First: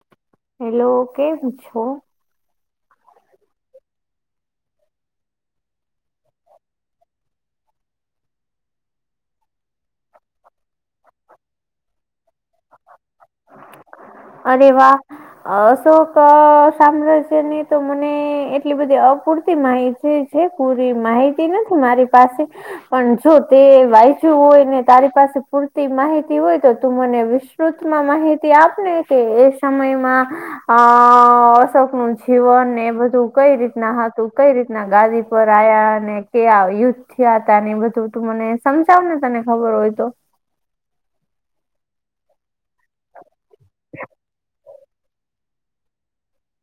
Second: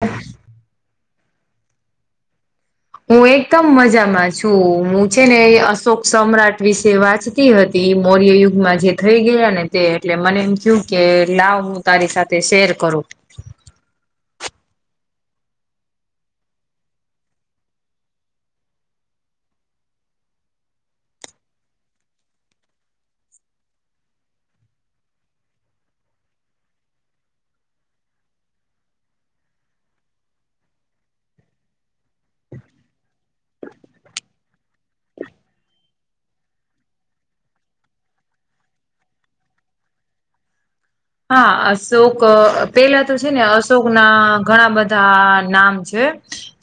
હ. હેલો, કેમ છો? હું એકદમ મજામાં છું. હું છે ને અશોક સમ્રાટ વિશે વાચ તી મૌર્ય યુગમાં જે થઈ ગયા ને તે એટલે મને એમ કયું કે લાવું તારી સાથે શેર કરો. અરે વાહ અશોક અહ સાંભળે છે નને તો મને એટલી બધી અપૂરતી માહિત છે. છે પૂરી માહિતી નથી મારી પાસે. પણ જો તે વાંચ્યું હોય ને તારી પાસે પૂરતી માહિતી હોય તો તું મને વિશ ટુકમાં માહિતી આપને કે એ સમયમાં અ અશોક નું જીવન ને એ બધું કઈ રીતના હતું કઈ રીત ના ગાંધીપર આયા અને કે આયુ થયા તા ને એ બધું તું મને સમજાવને તને ખબર હોય તો હા અશોક પેલા તો છે ને અશોક ના ઘણા બધા નામ છે.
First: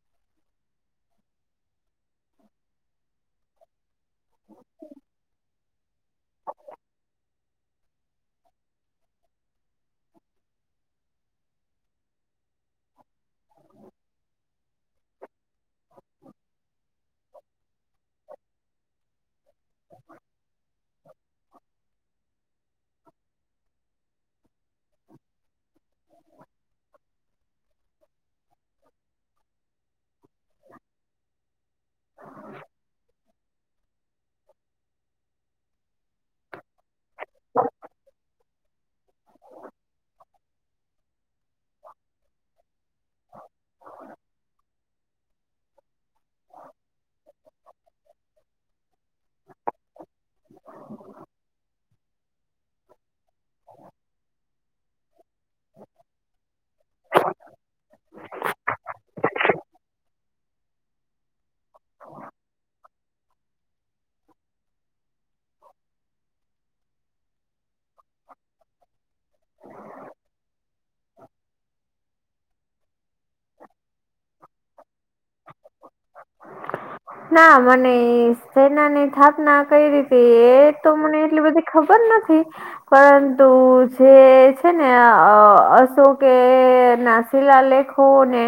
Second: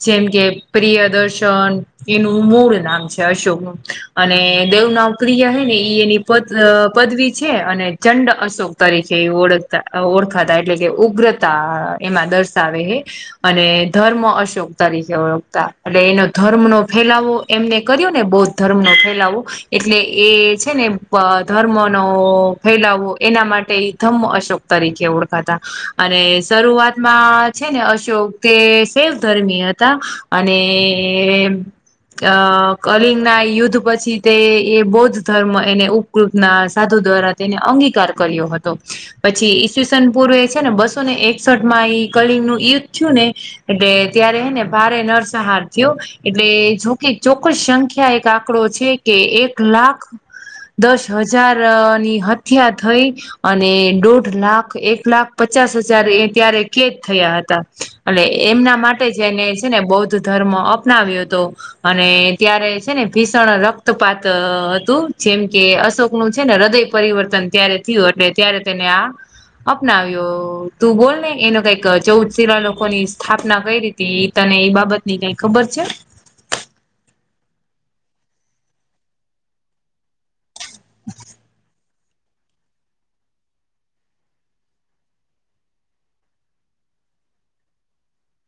જેમ કે પ્રિયદર્શન એનું મૂળ નામ છે અશોકનું અને દેવનામ ક્રિયા હૈ ને એઈ એની પ પદવી છે અને ચંડ અશોક તરીકે કે ઓળખતા ઓળખાતા એટલે કે ઉગ્રતા એમાં દર્શાવે હે. અને ધર્મ અશોક તરીકે ઓળખતા એટલે એનો ધર્મ નો ફેલાવો એમને કર્યું ને બૌદ્ધ ધર્મ નો ફેલાવો એટલે એ છે ને અ ધર્મનો ફેલાવવો એના માટે ઈ ધમ્મ અશોક તરીકે ઓળખાતા અને શરૂઆતમાં છે ને અશોક તે સેવ ધર્મી હતા અને અ કરીંગ. ના યુદ્ધ પછી તે એ બૌદ્ધ ધર્મ એને ઉપકૃત ના સાધુ દ્વારા તેને અંગીકાર કર્યો હતો પછી ઈસવીસન પૂર્વે એ છે ને બસો ને એકસઠ માં કલંગનું યુદ્ધ થયું ને એટલે ત્યારે એને ભારે નરસહાર થયો. એટલે જોકે ચોક્કસ સંખ્યા એક આંકડો છે કે એક લાખ દસ હજાર ની હત્યા થઈ. અને દોઢ લાખ એક લાખ પચાસ હજાર એ ત્યારે કેદ થયા હતા અને એમના માટે જેને છે ને બૌદ્ધ ધર્મ અપનાવ્યો હતો અને ત્યારે છે ને ભીષણ રક્તપાત હતું જેમ કે અશોકનુ છે ને હૃદય પરિવર્તન ત્યારે થયું એટલે ત્યારે તેને આ અપનાવ્યો તું બોલ ને એનો કઈક ચૌદ શીલા લોકોની સ્થાપના કય રીતી તી તને એઈ બાબતની કઈ ખબર છે. ના મને સેના ની થાપના કઈ રી હતી એ તો મને એટલી બધી ખબર નથી. પરંતુ જે છે ને અ અશોકે નાસ શિલાલેખોને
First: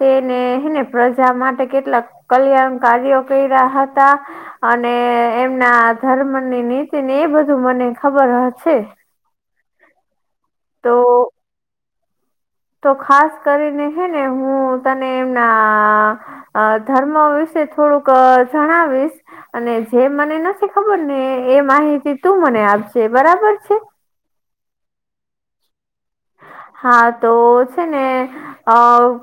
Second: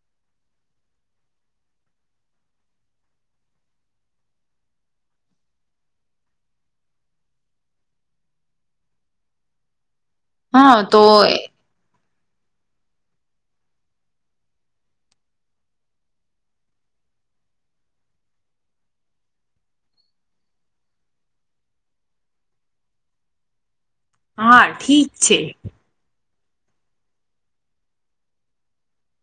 તેને હેને પ્રજા માટે કેટલાક કલ્યાણ ગાડી [inaudible] ઓકરી રહ્યા હતા અને એમના ધર્મની નીતિ ને એ બધું મને ખબર હશે. હા તો. તો ખાસ કરીને હે ને હું તને એમના અ ધર્મ વિશે થોડુંક જણાવીશ અને જે મને નથી ખબર ને એ માહિતી તું મને આપજે બરાબર છે. હા ઠીક છે. હા તો છે ને અ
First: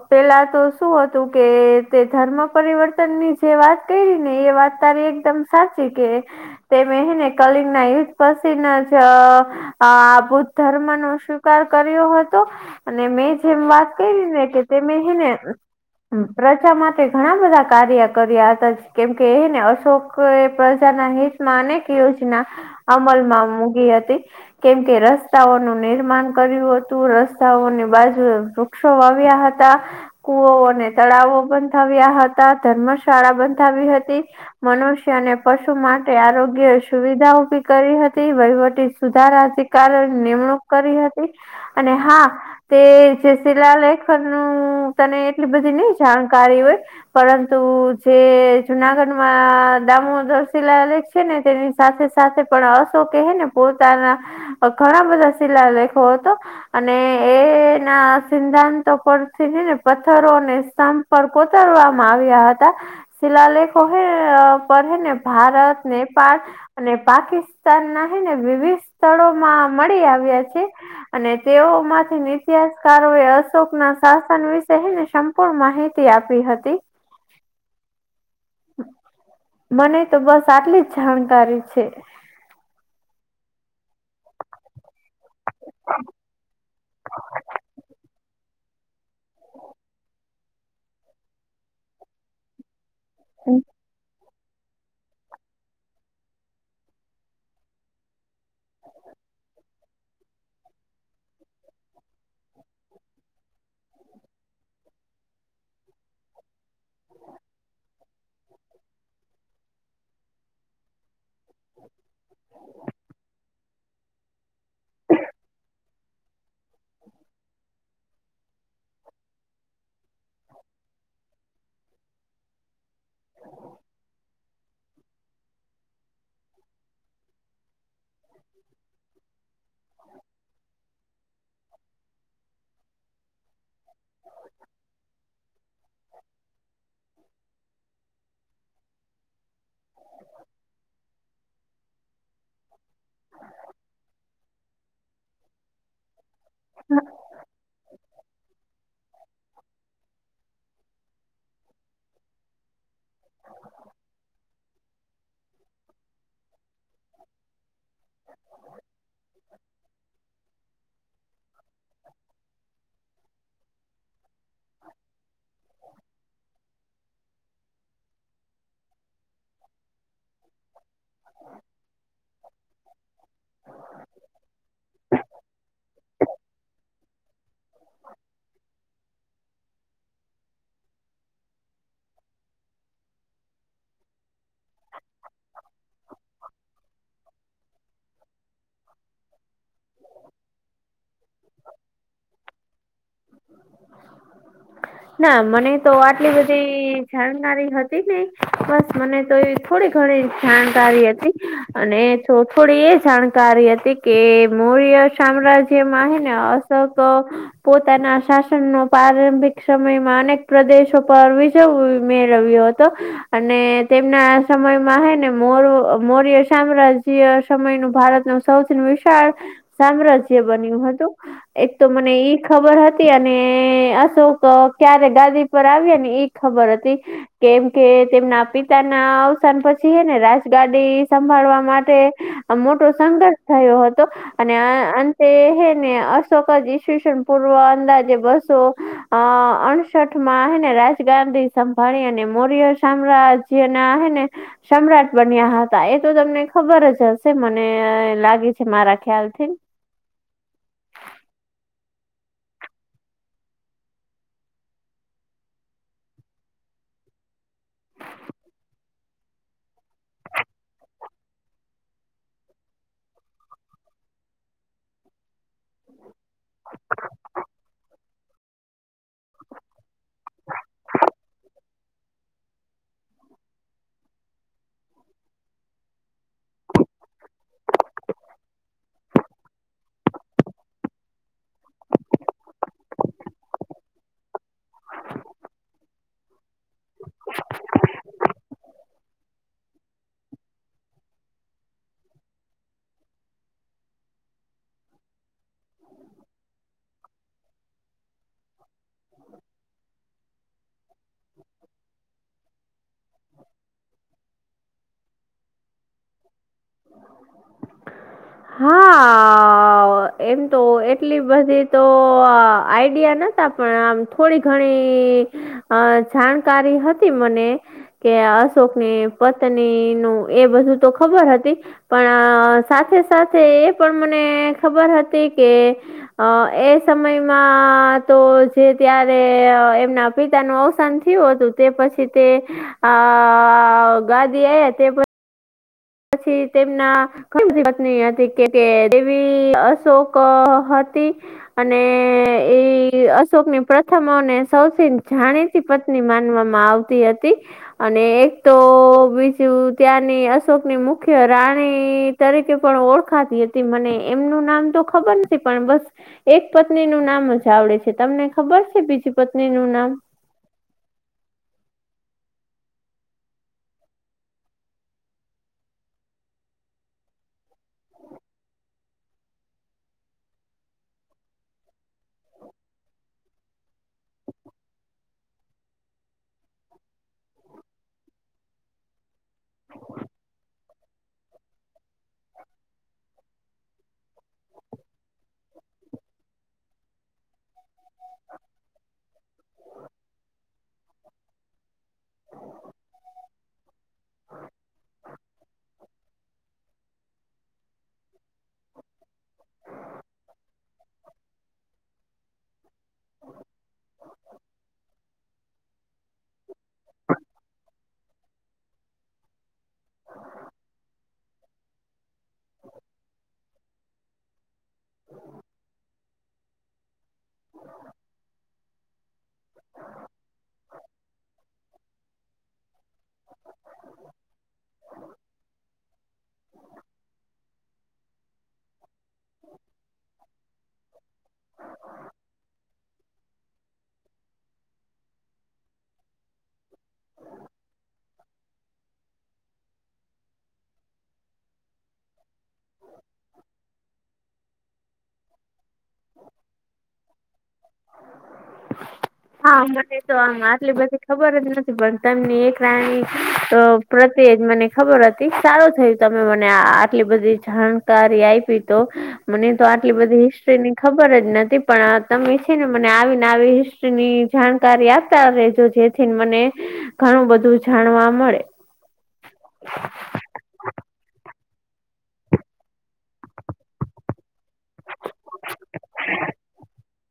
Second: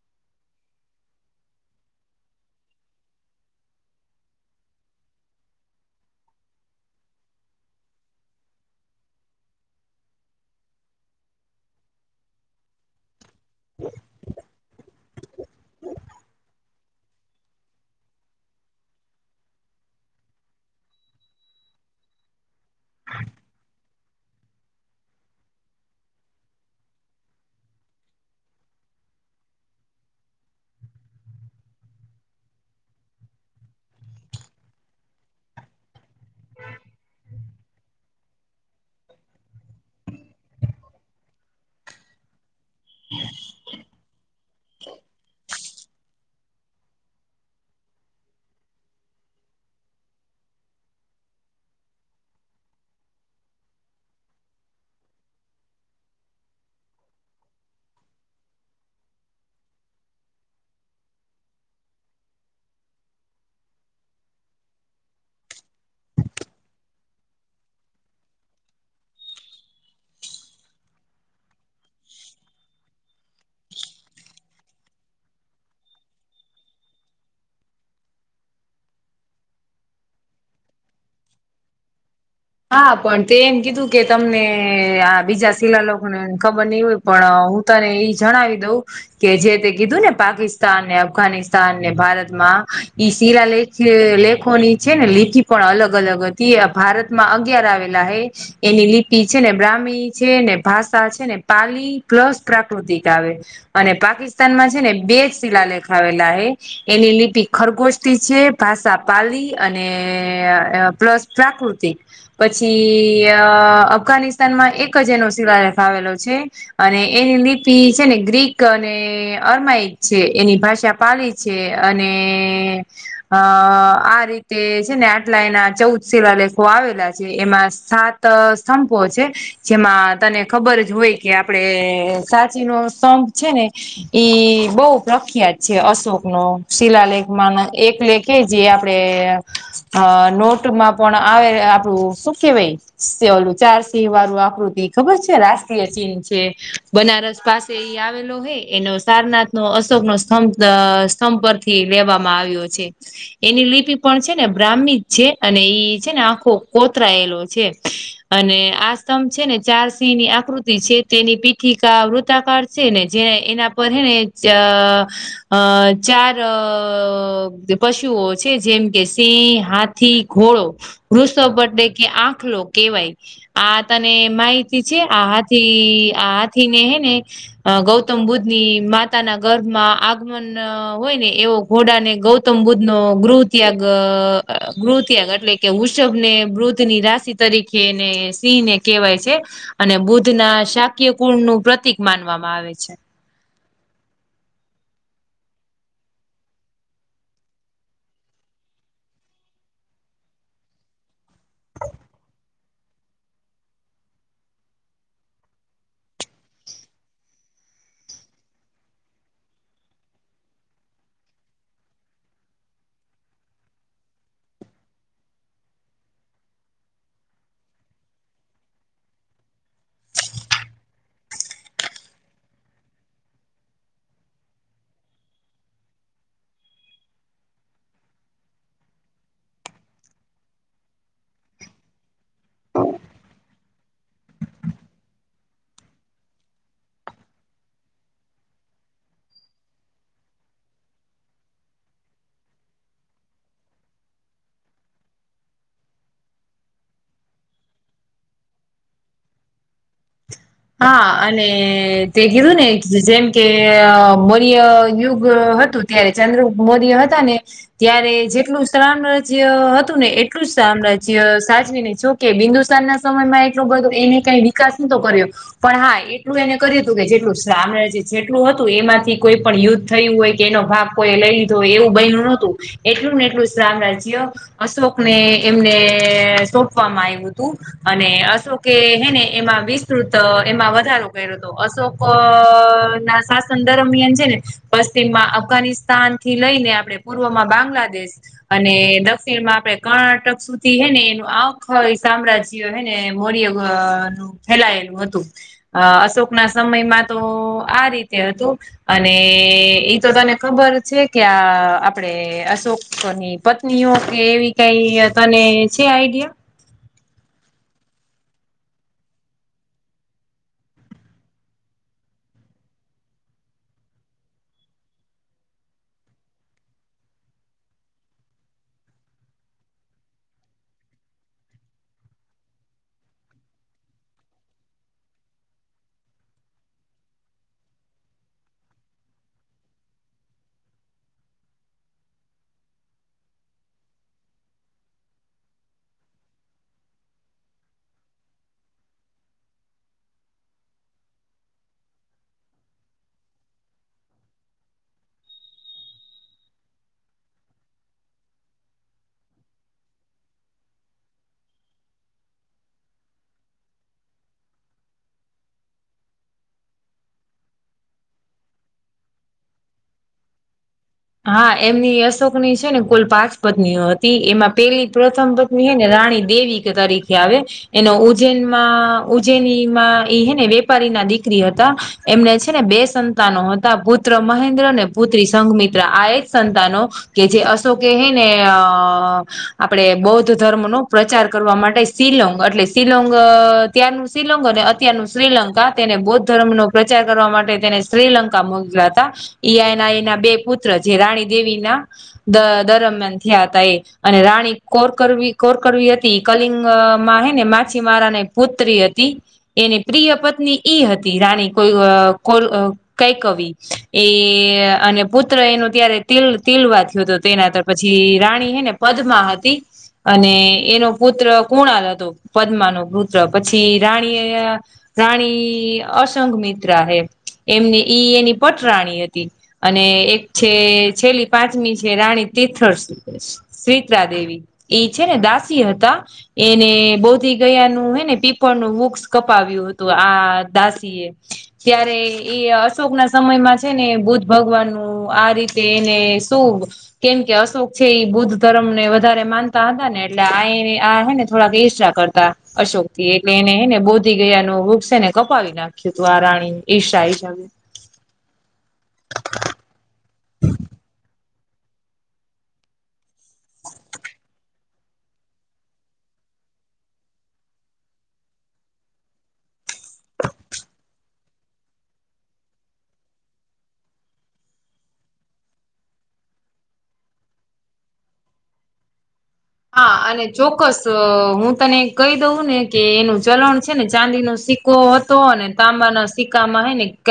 પેલા તો શું હતું કે તે ધર્મ પરિવર્તન ની જે વાત કરી ને એ વાત તારી એકદમ સાચી કે તેમ મે ને કલિંગ ના યુદ્ધ પછી ના જ. આ બુદ્ધ ધર્મ નો સ્વીકાર કરયું હતું અને મેં જેમ વાત કરી ને કે તેમે હેને પ્રજા માટે ઘણા બધા કાર્ય કર્યા હતા કેમકે એ ને અશોક લોકો એ પ્રજાના હિતમાં અનેક યોજના, અમલમાં મૂકી હતી. કેમ કે રસ્તાઓનું નિર્માણ કર્યું હતું રસ્તાઓની બાજુ વૃક્ષો વા્યા હતા. કુવ અને તળાવો બંધાવ્યા હતા ધર્મશાળા બંધાવી હતી. મનુષ્ય અને પશુ માટે આરોગ્ય સુવિધા ઉભી કરી હતી વહીવટી સુધારાથી ની નિમણૂક કરી હતી, અને હા તે જે શિલાલેેખન નું તને એટલી બધી નહ જાણકારી હોય. પરંતુ જે જુનાગઢમાં દામોધરશીલા છે. ને તેની સાથે સાથે પણ અશોક હ ને પોતાના, ઘણા બધા શિલા લ બ તો. અને એના સિદ્ધાંતો પરથી ને પથ્થરો અને સં પર કોતરવામાં આવ્યા હતા. શિલાલેખો હૈ પે ને ભારત નેપળ. અને પાકિસ્તાન ના હને વિવિધ સ્થળોમાં મળી આવ્યા છે. અને તેઓ માંથી તિહાસકારો એ અશોકના શાસન વિશે હને પણ માહિતી આપી હતી. મને તો બસ આટલી જ જાણકારી છે. હા પણ તે એમ કીધું કે તમને આ બીજા શિલા લોકો ખબર નહ હોય પણ હું તને એ જણાવી દઉં, કે જે તે કીધું ને પાકિસ્તાન ને અફઘાનિસ્તાન ને ભારતમાં. ઈ શિલા લખ લેખોની છે ને લીખી પણ અલગ અલગ હતી ભારત માં અગિયાર આવેલા હૈ. એની લિપિ છે ને બ્રાહ્મી છે ને ભાષા છે ને પાલી પ્લસ પ્રાકૃતિક આવે. અને પાકિસ્તાનમાં છે ને બે શીલા લેખાવેલા હ. એની લિપિ ખરગોસ્ છે ભાષા પાલી અને પ્લસ પ્રાકૃતિક, પછી અફઘાનિસ્તાન માં એક જ એનો શિલા આવેલો છે. અને એની લિપિ છે ને ગ્રીક અને અરમાઈ છે એની ભાષા પાલી છે અને અ આ રીતે છે ને આટલા એના ચૌદ શિલાલેખો આવેલા છે એમાં સાત સ્તંપો છે, જેમાં તને ખબર જ હોય. કે આપડે સાચી નો સ્તભ છે ને ઈ બહુ પ્રખ્યાત છે, અશોક નો શિલાલેખ એકલેેખ કે જે આપડે, નોટમાં પણ આવે આપડું કે ભાઈ સ ઓલું ચાર સિંહ વાળું આકૃતિ ખબર છે રાષ્ટ્રીય ચિહ. બનારસ પાસે એ આવેલો હે એનો સારનાથ નો અશોકનોો સ્તંભ અ સ્તંભ પરથી લેવામાં આવ્યો છે. એની લિપિ પણ છે ને બ્રાહ્મી છે અને એ છે ને આખો કોતરાયેલો છે, અને આ સ્તંભ છે ને ચાર સિંહ ની આકૃતિ છે. તેની પીઠિકા વૃતાકાળ છે ને જેને એના પર હેને અ ચાર પશુઓ છે જેમ કે સિંહ હાથી ઘોડો વૃષો બે કે આંખલો કેહેવાય. આ તને માહિતી છે આહાથી આાથી ને હે ને. અ ગૌતમ બુદ્ધ ની માતાના ગર્ભમાં અહ આગમન હોય ને એવો ઘોડાને ગૌતમ બુદ્ધ નો ગૃહ ત્યાગ ગૃહ ત્યાગ એટલેકે વૃષભ ને મૃધ ની રાશિ તરીકે ને સિંહને કહેવાય છે અને બુદ્ધના શાક્યકુળ નું પ્રતિક માનવામાં આવે છે. [inaudible] ના મને તો આટલી બધી જાણકારી હતી નઈ, બસ મને તો એ થોડી ઘણી જાણકારી હતી અને થોડી એ જાણકારી હતી. કે મૌર્ય સામ્રાજ્યમાં હે ને અસંગ પોત પોતાના શાસનનો પ્રારંભિક સમયમાં અનેક પ્રદેશો પર વિજવ મેળવ્યો હતો. અને તેમના સમયમાં હે ને મોર મોર્ય સામ્રાજ્ય. સમયનું ભારતનું સૌથી વિશાળ સામ્રાજ્ય બન્યું હતું. એક તો મને એ ખબર હતી અને અશોક ક્યારે ગાદી પર આવ્યા ને એ ખબર હતી. કેમકે તેમના પિતાના અવસાન પછી હેને રાજગાડી સંભાળવા માટે આ મોટો સંઘર્ષ થયો હતો અને અંતે હે ને અશોક જ ઈશવ પૂર્વ અંદાજે બસો અહ અડસઠ માં હે ને રાજ ગાંધી સંભાળી અને મોર્ય સામ્રાજ [unintelligible] હેને સમ્રાટ બન્યા હતા, એતો તમને ખબર જ હશે મને લાગે છે મારા ખ્યાલથી હા અને તે કીધું ને જેમ કે મૌર્ય યુગ હતું ત્યારે ચંદ્રગુપ્ત મોર્ય હતા ને ત્યારે જેટલું સામ્રાજ્ય હતું ને એટલું જ સામ્રાજ્ય સાજવીને જો કે બિંદુસારના સમયમાં એટલું બધું, એને કઈ વિકાસ નતો કર્યો. પણ હા એટલું એને કર્યું હતું કે જેટલુ સામ્રાજ્ય જેટલું હતું એમાંથી કોઈ પણ યુદ્ધ થયું હોય કે એનો ભાગ કોઈએ લઈ લીધો હોય એવું બઈનું નતું. એટલું ને એટલું સામ્રાજ્ય અશોકને એમને સોંપવામાં આવ્યું તું. અને અશોકે હેને એમાં વીસ તૃત એમાં વધારો કર્યો હતો, અશોકના શાસન દરમિયાન છે ને પશ્ચિમમાં અફઘાનિસ્તાનથી લઈને આપડે પૂર્વમાં બાંગ્લાદેશ અને દક્ષિણમાં આપડે કર્ણાટક સુધી હે ને એનું આખય સામ્રાજ્ય હેને મોર્ય અહ નું ફેલાયેલું હતું અહ અશોકના સમયમાં તો આ રીત તે હતું અને એ તો તને ખબર છે, કે આ આપડે અશોક ની પત્નીઓ કે એવી કઈ તને છે, આઈડિયા? હા. અહ એમ તો એટલી બધી તો આઈડિયા નતા પણ આમ થોડી ઘણી અહ જાણકારી હતી મને કે અશોકની પત્નીનું એ બધું તો ખબર હતી. પણ સાથે સાથે એ પણ મને ખબર હતી કે અહ એ સમયમાં તો જે ત્યારે એમના પિતાનું અવસાન થિયુ હતું તે પછી તે અહ ગાદી આવ તે પછી પછી તેમના કેટલી બધી પત્ની હથી કે દેવી અશોક હતી. અને એ અશોકની પ્રથમને સૌથી જાણી પત્ની માનવામાં આવતી હતી અને એક તો બીજું ત્યાંની અસ [unintelligible] મુખ્ય રાણી તરીકે પણ ઓળખાતી હતી, મને એમનું નામ તો ખબર ને [unintelligible] પણ બસ એક પત્નીનું નામ જ આવડે છે તમને ખબર છે બીજી પત્ની નું નામ હા એમની અશોકની છેને કુલ પાંચ પત્નીઓ હતી, એમાં પેલી પ્રથમ પત ની હે ને રાણી દેવી તરીકે આવે એનો ઉજ્જૈનમાં ઉજ્જૈનીમાં ઇ હે ને વેપારીના દીકરી હતા એમને છે ને બે સંતાનો હતા. ભૂત પુત્ર મહેન્દ્ર અને પુત્રી સંઘમિત આ એ જ સંતાનો કે જે અશોકે હે ને હમ્મ. આપણે બૌદ્ધ ધર્મનો પ્રચાર કરવા માટે શિલોંગ એટલે શિલોંગ ત્યારનું શિલોંગ અને અત્યારનું શ્રીલંકા. તેને બૌદ્ધ ધર્મનો પ્રચાર કરવા માટે તેને શ્રીલંકા મોકલ્યા હતા ઈઆ એના એના બે પુત પુત્ર જે રાણી દેવીના દ દરમિયાન થયા હતા એ અને રાણી કોરકરવી કોરકરવી હતી કલિંગ માં હે ને માછીમારાને પુત્રી હતી. એની પ્રિય પત્ની ઈ હતી રાની કોઈ કોલ અ કઈ કવિ એ અને પૂત [unintelligible] પુત્ર એનું ત્યારે તિલ તિલવા થયો તો તેના પછી રાણી હે ને પદ્માવતી અને એનો પુત્ર કુણાલ હતો પદ્મા નો પુત્ર પછી રાણી અ રાણી અસંંગ મિત્રા હે. એમની ઈ એની પટરાણી હતી અને એક છે છેલ્લી પાંચમી છે રાણી તીર્થ સુવિત્રા દેવી. ઇ છે ને દાસી હતા. એને બોધી ગયાનું હેને પીપળનું વૃક્ષ કપાવ્યું હતું આ દાસી એ ત્યારે એ અશોકના સમયમાં છે ને બુદ્ધ ભગવાનનું આ રીતે એને શું કેમ કે અશોક છે એ બુદ્ધ ધર્મને વધારે માનતા હતા ને એટલે આ એને આ હે ને થોડાક ઈર્ષા કરતા. અશોકથી એટલે એને હેને બોધી ગયાનું વૃક્ષ એને કપાવી નાખ્યું હતું આ રાણીની ઈર્ષા આઇ [unintelligible] હા હમણાંથી તો આટલી બધી ખબર જ નથી પડતી. તમની એક રાણી તો પ્રત્યે જ મને. ખબર હતી સારું થયું તમે મને આ આટલી બધી જાણકારી આઇપી તો મને તો આટલી બધી હિસ્ટ્રીની ખબર જ નથી પણ આ તમે જ છે ને મને આવીને આવી હિસ્ટ્રીની જાણકારી આપતા રે જો જેથી ન મને ઘણું બધું જાણવા મળે. હા અને ચોક્કસ હું તને કહી દઉં ને કે એનું ચલણ છે ને ચાંદીનો સિક કો હતો અને તાંબાના સિક્કામાં હે ને ક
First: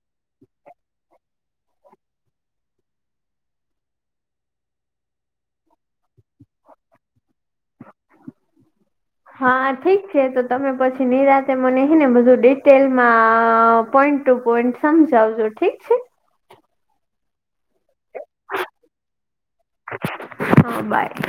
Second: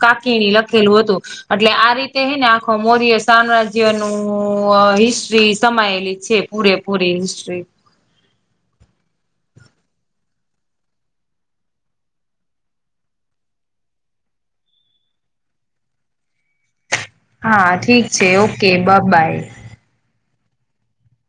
કાકીણી લખેલું હતું. એટલે આ રીતે હેને આખો મૌર્ય સામ્રાજ્યનું અ હિસ્ટ્રી સમાયેલી છે. પૂરે પૂરી હિસ્ટ્રી હા ઠીક છે તો તમે પછી નિરાંતે મને હે ને બધું ડિટેલમાં અ પોઈન્ટ ટુ પોઈન્ટ સમજાવજો ઠીક છે. હા ઠીક છે ઓકે બ બાય. હા બાય.